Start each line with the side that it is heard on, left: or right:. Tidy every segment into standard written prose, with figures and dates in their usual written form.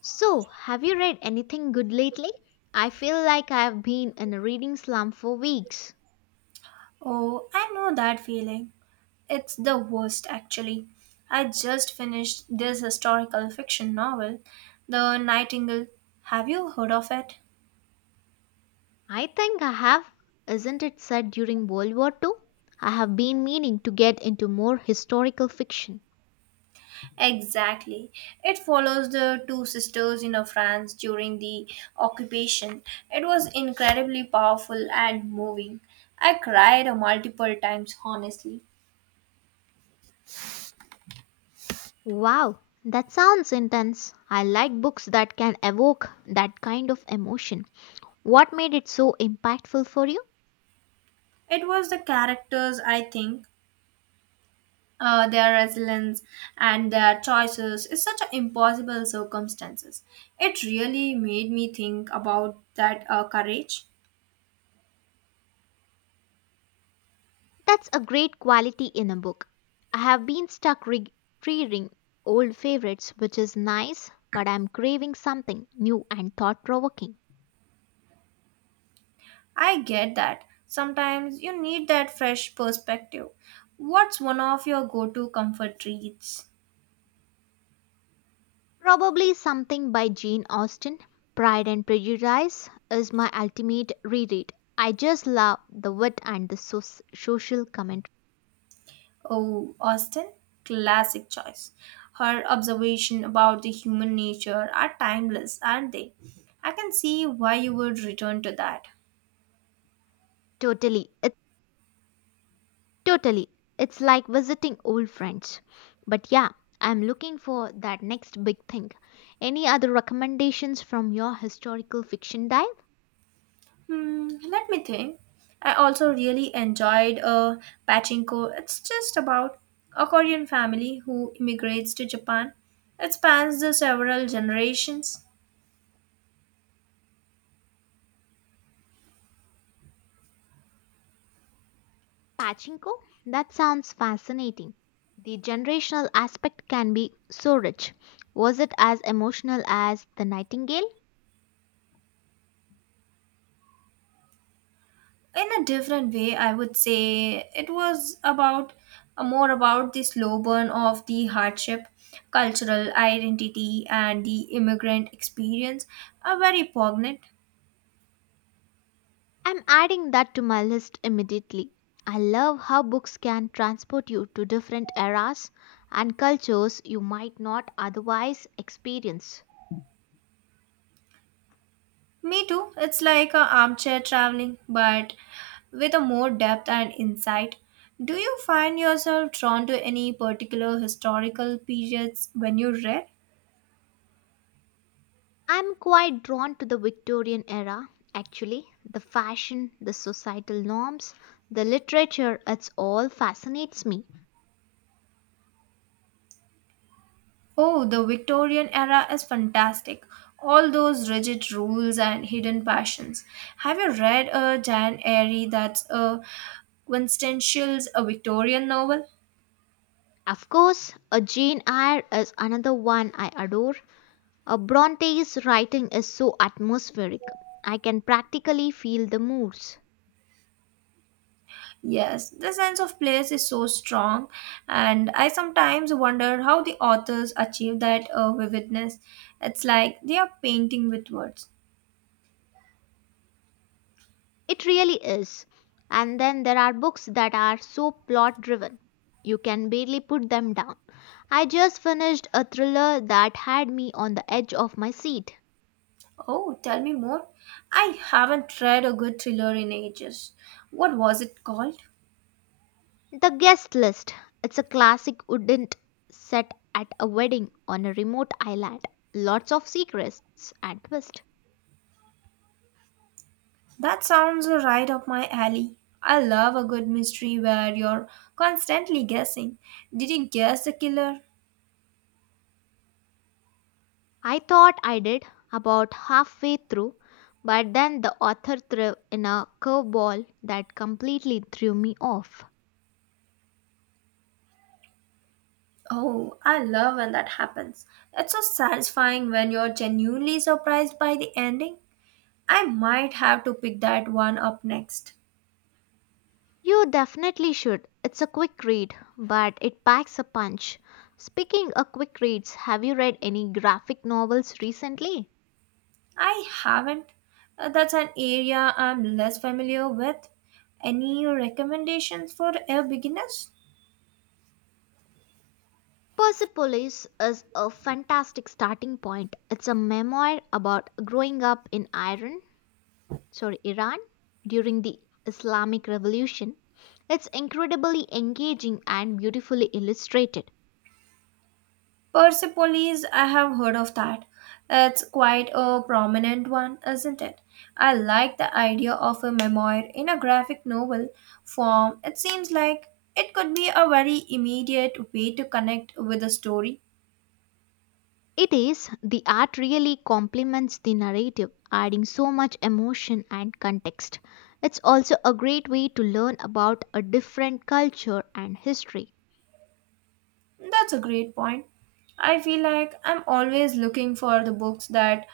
left: So, have you read anything good lately? I feel like I've been in a reading slump for weeks.
right: Oh, I know that feeling. It's the worst, actually. I just finished this historical fiction novel, The Nightingale. Have you heard of it?
left: I think I have. Isn't it said during World War II? I have been meaning to get into more historical fiction.
right: Exactly. It follows the two sisters in France during the occupation. It was incredibly powerful and moving. I cried multiple times, honestly.
left: Wow, that sounds intense. I like books that can evoke that kind of emotion. What made it so impactful for you?
right: It was the characters, I think, their resilience and their choices is such a impossible circumstances. It really made me think about that courage.
left: That's a great quality in a book. I have been stuck reading old favorites, which is nice, but I'm craving something new and thought provoking.
right: I get that. Sometimes you need that fresh perspective. What's one of your go-to comfort reads?
left: Probably something by Jane Austen. Pride and Prejudice is my ultimate reread. I just love the wit and the social commentary.
right: Oh, Austin, classic choice. Her observation about the human nature are timeless, aren't they? I can see why you would return to that.
left: Totally. It's Totally. It's like visiting old friends. But yeah, I'm looking for that next big thing. Any other recommendations from your historical fiction dive?
right: Hmm, let me think. I also really enjoyed Pachinko. It's just about a Korean family who immigrates to Japan. It spans the several generations.
left: Pachinko? That sounds fascinating. The generational aspect can be so rich. Was it as emotional as The Nightingale?
right: In a different way, I would say it was about more about the slow burn of the hardship, cultural identity, and the immigrant experience. Are very poignant.
left: I'm adding that to my list immediately. I love how books can transport you to different eras and cultures you might not otherwise experience.
right: Me too. It's like a armchair traveling, but with a more depth and insight. Do you find yourself drawn to any particular historical periods when you read?
left: I'm quite drawn to the Victorian era, actually. The fashion, the societal norms, the literature, it's all fascinates me.
right: Oh, the Victorian era is fantastic. All those rigid rules and hidden passions. Have you read a Jan Airy that's a quintessential a Victorian novel?
left: Of course, a Jane Eyre is another one I adore. A Bronte's writing is so atmospheric. I can practically feel the moods.
right: Yes, the sense of place is so strong, and I sometimes wonder how the authors achieve that vividness. It's like they are painting with words.
left: It really is. And then there are books that are so plot driven. You can barely put them down. I just finished a thriller that had me on the edge of my seat.
right: Oh, tell me more. I haven't read a good thriller in ages. What was it called?
left: The Guest List. It's a classic wouldn't set at a wedding on a remote island. Lots of secrets and twists.
right: That sounds right up my alley. I love a good mystery where you're constantly guessing. Did you guess the killer?
left: I thought I did about halfway through, but then the author threw in a curveball that completely threw me off.
right: Oh, I love when that happens. It's so satisfying when you're genuinely surprised by the ending. I might have to pick that one up next.
left: You definitely should. It's a quick read, but it packs a punch. Speaking of quick reads, have you read any graphic novels recently?
right: I haven't. That's an area I'm less familiar with. Any recommendations for a beginners?
left: Persepolis is a fantastic starting point. It's a memoir about growing up in Iran, sorry, Iran during the Islamic Revolution. It's incredibly engaging and beautifully illustrated.
right: Persepolis, I have heard of that. It's quite a prominent one, isn't it? I like the idea of a memoir in a graphic novel form. It seems like it could be a very immediate way to connect with a story.
left: It is, the art really complements the narrative, adding so much emotion and context. It's also a great way to learn about a different culture and history.
right: That's a great point. I feel like I'm always looking for the books that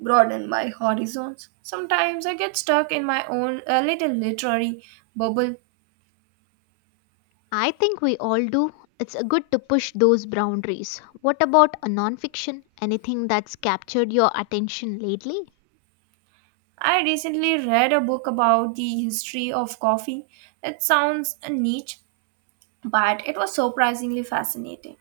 right: broaden my horizons. Sometimes I get stuck in my own little literary bubble.
left: I think we all do. It's a good to push those boundaries. What about a nonfiction? Anything that's captured your attention lately?
right: I recently read a book about the history of coffee. It sounds niche, but it was surprisingly fascinating.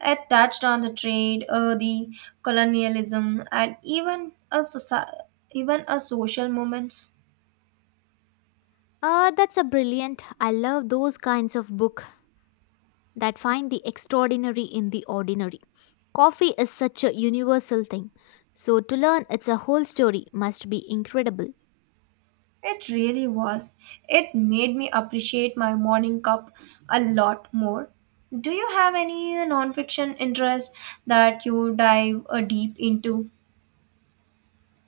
right: It touched on the trade, the colonialism, and even a even a social moments.
left: That's a brilliant. I love those kinds of book that find the extraordinary in the ordinary. Coffee is such a universal thing, so to learn its a whole story must be incredible.
right: It really was. It made me appreciate my morning cup a lot more. Do you have any nonfiction interest that you dive deep into?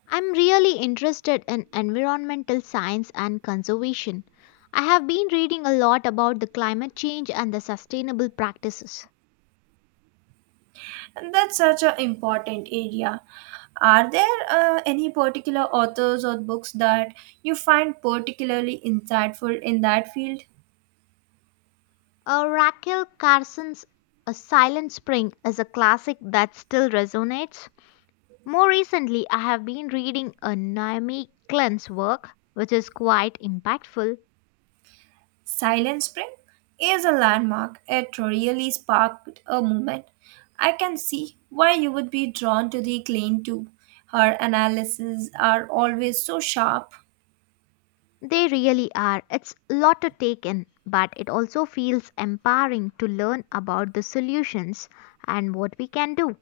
left: I'm really interested in environmental science and conservation. I have been reading a lot about the climate change and the sustainable practices.
right: And that's such an important area. Are there any particular authors or books that you find particularly insightful in that field?
left: Raquel Carson's A Silent Spring is a classic that still resonates. More recently, I have been reading a Naomi Klein's work, which is quite impactful.
right: Silent Spring is a landmark. It really sparked a movement. I can see why you would be drawn to the claim too. Her analyses are always so sharp.
left: They really are. It's a lot to take in, but it also feels empowering to learn about the solutions and what we can do.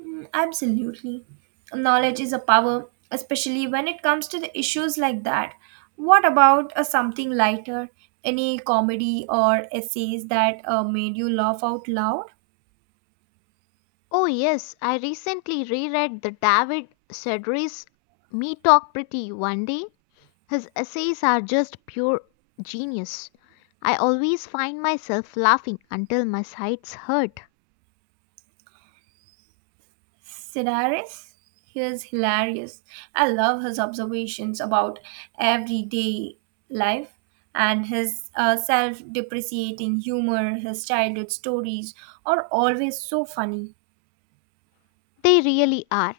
right: Mm, absolutely. Knowledge is a power, especially when it comes to the issues like that. What about something lighter? Any comedy or essays that made you laugh out loud?
left: Oh, yes, I recently reread the David Sedaris. Me Talk Pretty one day. His essays are just pure genius. I always find myself laughing until my sides hurt.
right: Sidaris, he is hilarious. I love his observations about everyday life and his self depreciating humor, his childhood stories are always so funny.
left: They really are.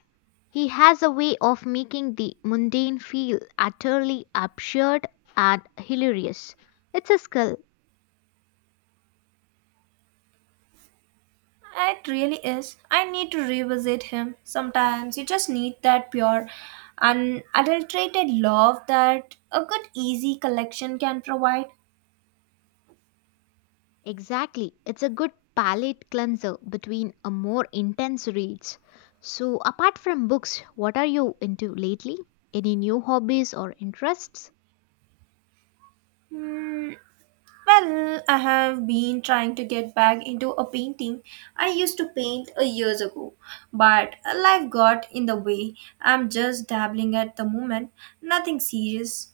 left: He has a way of making the mundane feel utterly absurd and hilarious. It's a skill.
right: It really is. I need to revisit him. Sometimes you just need that pure, unadulterated love that a good, easy collection can provide.
left: Exactly. It's a good palate cleanser between a more intense reads. So, apart from books, what are you into lately? Any new hobbies or interests?
right: Hmm, well, I have been trying to get back into a painting. I used to paint a years ago, but life got in the way. I'm just dabbling at the moment, nothing serious.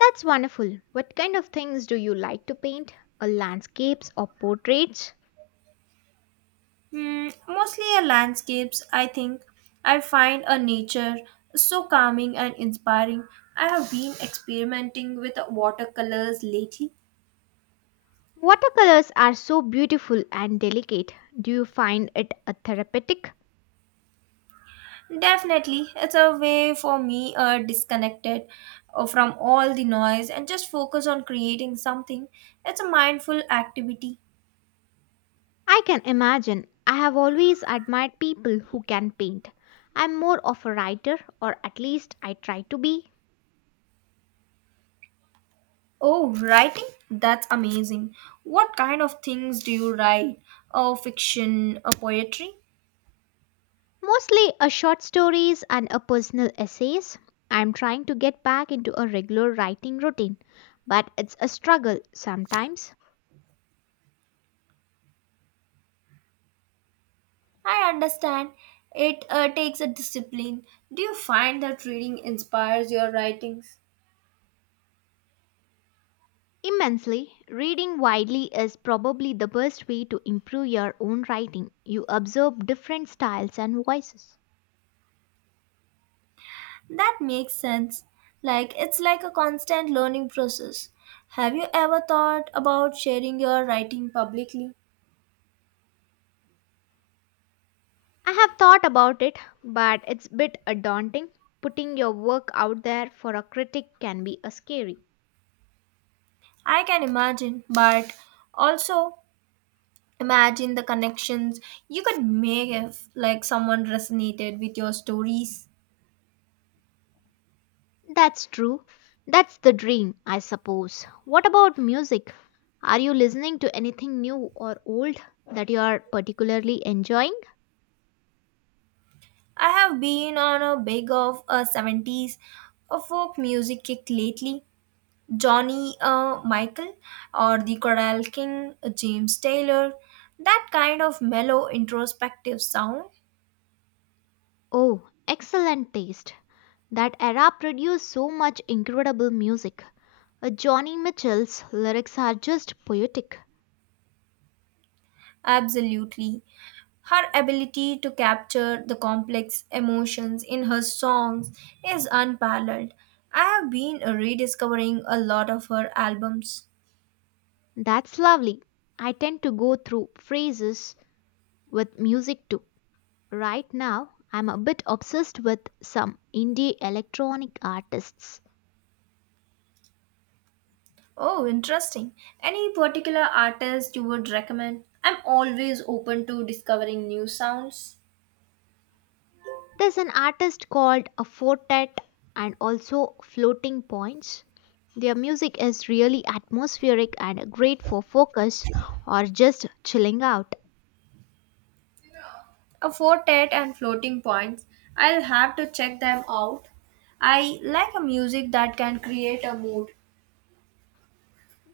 left: That's wonderful. What kind of things do you like to paint? Or landscapes or portraits?
right: Hmm, mostly a landscapes, I think. I find a nature so calming and inspiring. I have been experimenting with watercolors lately.
left: Watercolors are so beautiful and delicate. Do you find it a therapeutic?
right: Definitely, it's a way for me disconnected from all the noise and just focus on creating something. It's a mindful activity.
left: I can imagine. I have always admired people who can paint. I'm more of a writer, or at least I try to be.
right: Oh, writing? That's amazing. What kind of things do you write? Oh, fiction, or poetry?
left: Mostly a short stories and a personal essays. I'm trying to get back into a regular writing routine, but it's a struggle sometimes.
right: I understand. It takes a discipline. Do you find that reading inspires your writings?
left: Immensely, reading widely is probably the best way to improve your own writing. You observe different styles and voices.
right: That makes sense. Like it's like a constant learning process. Have you ever thought about sharing your writing publicly?
left: I have thought about it, but it's a bit daunting. Putting your work out there for a critic can be scary.
right: I can imagine, but also imagine the connections you could make if like someone resonated with your stories.
left: That's true. That's the dream, I suppose. What about music? Are you listening to anything new or old that you are particularly enjoying?
right: I have been on a big of a 70s a folk music kick lately, Johnny Michael or the Coral King, James Taylor, that kind of mellow introspective sound.
left: Oh, excellent taste. That era produced so much incredible music. Johnny Mitchell's lyrics are just poetic.
right: Absolutely. Her ability to capture the complex emotions in her songs is unparalleled. I have been rediscovering a lot of her albums.
left: That's lovely. I tend to go through phases with music too. Right now, I'm a bit obsessed with some indie electronic artists.
right: Oh, interesting. Any particular artist you would recommend? I'm always open to discovering new sounds.
left: There's an artist called a Fortet and also Floating Points. Their music is really atmospheric and great for focus or just chilling out.
right: A quartet and floating points. I'll have to check them out. I like a music that can create a mood.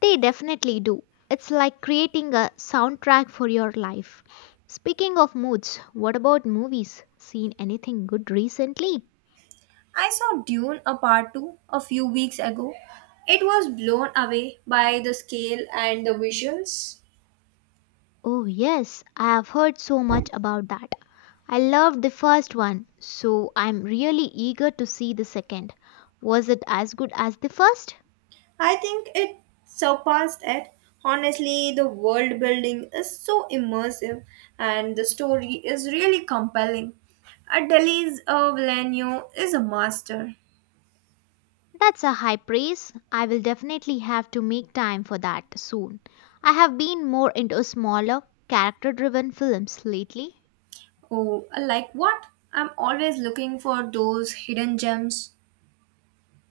left: They definitely do. It's like creating a soundtrack for your life. Speaking of moods, what about movies? Seen anything good recently?
right: I saw Dune a part 2 a few weeks ago. It was blown away by the scale and the visuals.
left: Oh, yes, I have heard so much about that. I loved the first one, so I'm really eager to see the second. Was it as good as the first?
right: I think it surpassed it. Honestly, the world building is so immersive and the story is really compelling. A Delhi's Villeneuve is a master.
left: That's a high praise. I will definitely have to make time for that soon. I have been more into smaller, character driven films lately.
right: Oh, like what? I'm always looking for those hidden gems.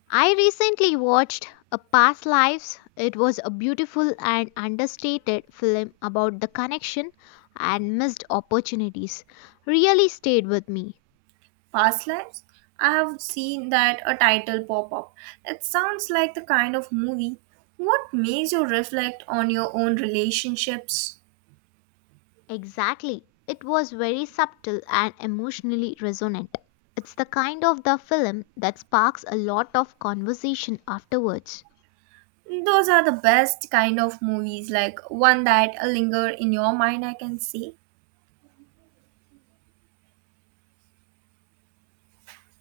left: I recently watched A Past Lives. It was a beautiful and understated film about the connection and missed opportunities. Really stayed with me.
right: Past lives? I have seen that a title pop up. It sounds like the kind of movie. What makes you reflect on your own relationships?
left: Exactly. It was very subtle and emotionally resonant. It's the kind of the film that sparks a lot of conversation afterwards.
right: Those are the best kind of movies, like one that linger in your mind, I can see.